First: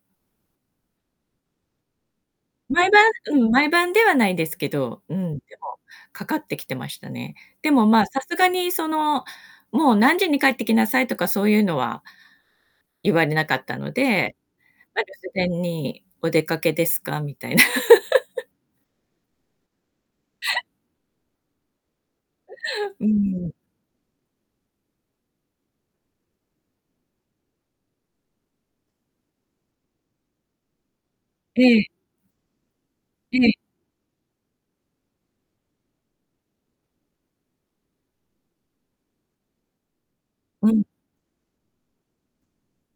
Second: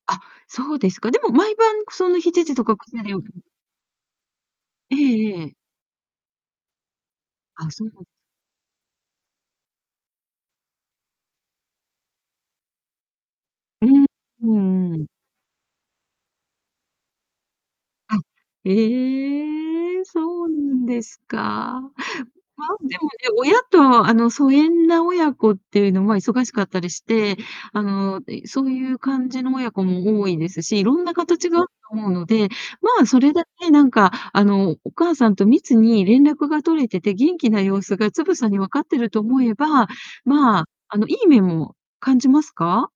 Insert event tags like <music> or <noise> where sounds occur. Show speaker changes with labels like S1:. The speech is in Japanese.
S1: あ、そうですか。でも毎晩その7時とか
S2: 毎晩う
S1: <unintelligible>
S2: ん、毎晩ではないですけ
S1: え
S2: ど、う
S1: え
S2: ん。
S1: え
S2: で
S1: え。
S2: もかかってきてましたね。
S1: あ、
S2: でも
S1: そう
S2: ま
S1: な
S2: あ、
S1: ん
S2: さすがにその、もう何時に帰ってきなさいとかそういうのは言われなかった
S1: ええ。
S2: ので、
S1: うんう
S2: ま、留
S1: ん。
S2: 守電に「お出かけですか」みたい。
S1: は
S2: <laughs>
S1: い。ええ。そうな
S2: <laughs>
S1: んですか。まあでも
S2: う
S1: ね、
S2: ん。
S1: 親とあの疎遠な親子っていうのは忙しかったりして、あの、いそういう感じの親子も多いですし色んな形があ
S2: え
S1: る
S2: え。
S1: と思うので、まあそれ
S2: え
S1: だ
S2: え。
S1: けなんか、あのお母さんと密に連絡が取れてて、元気な様子がつぶさに分かってると思えば、まあ
S2: うん。
S1: あの、いい面も感じますか？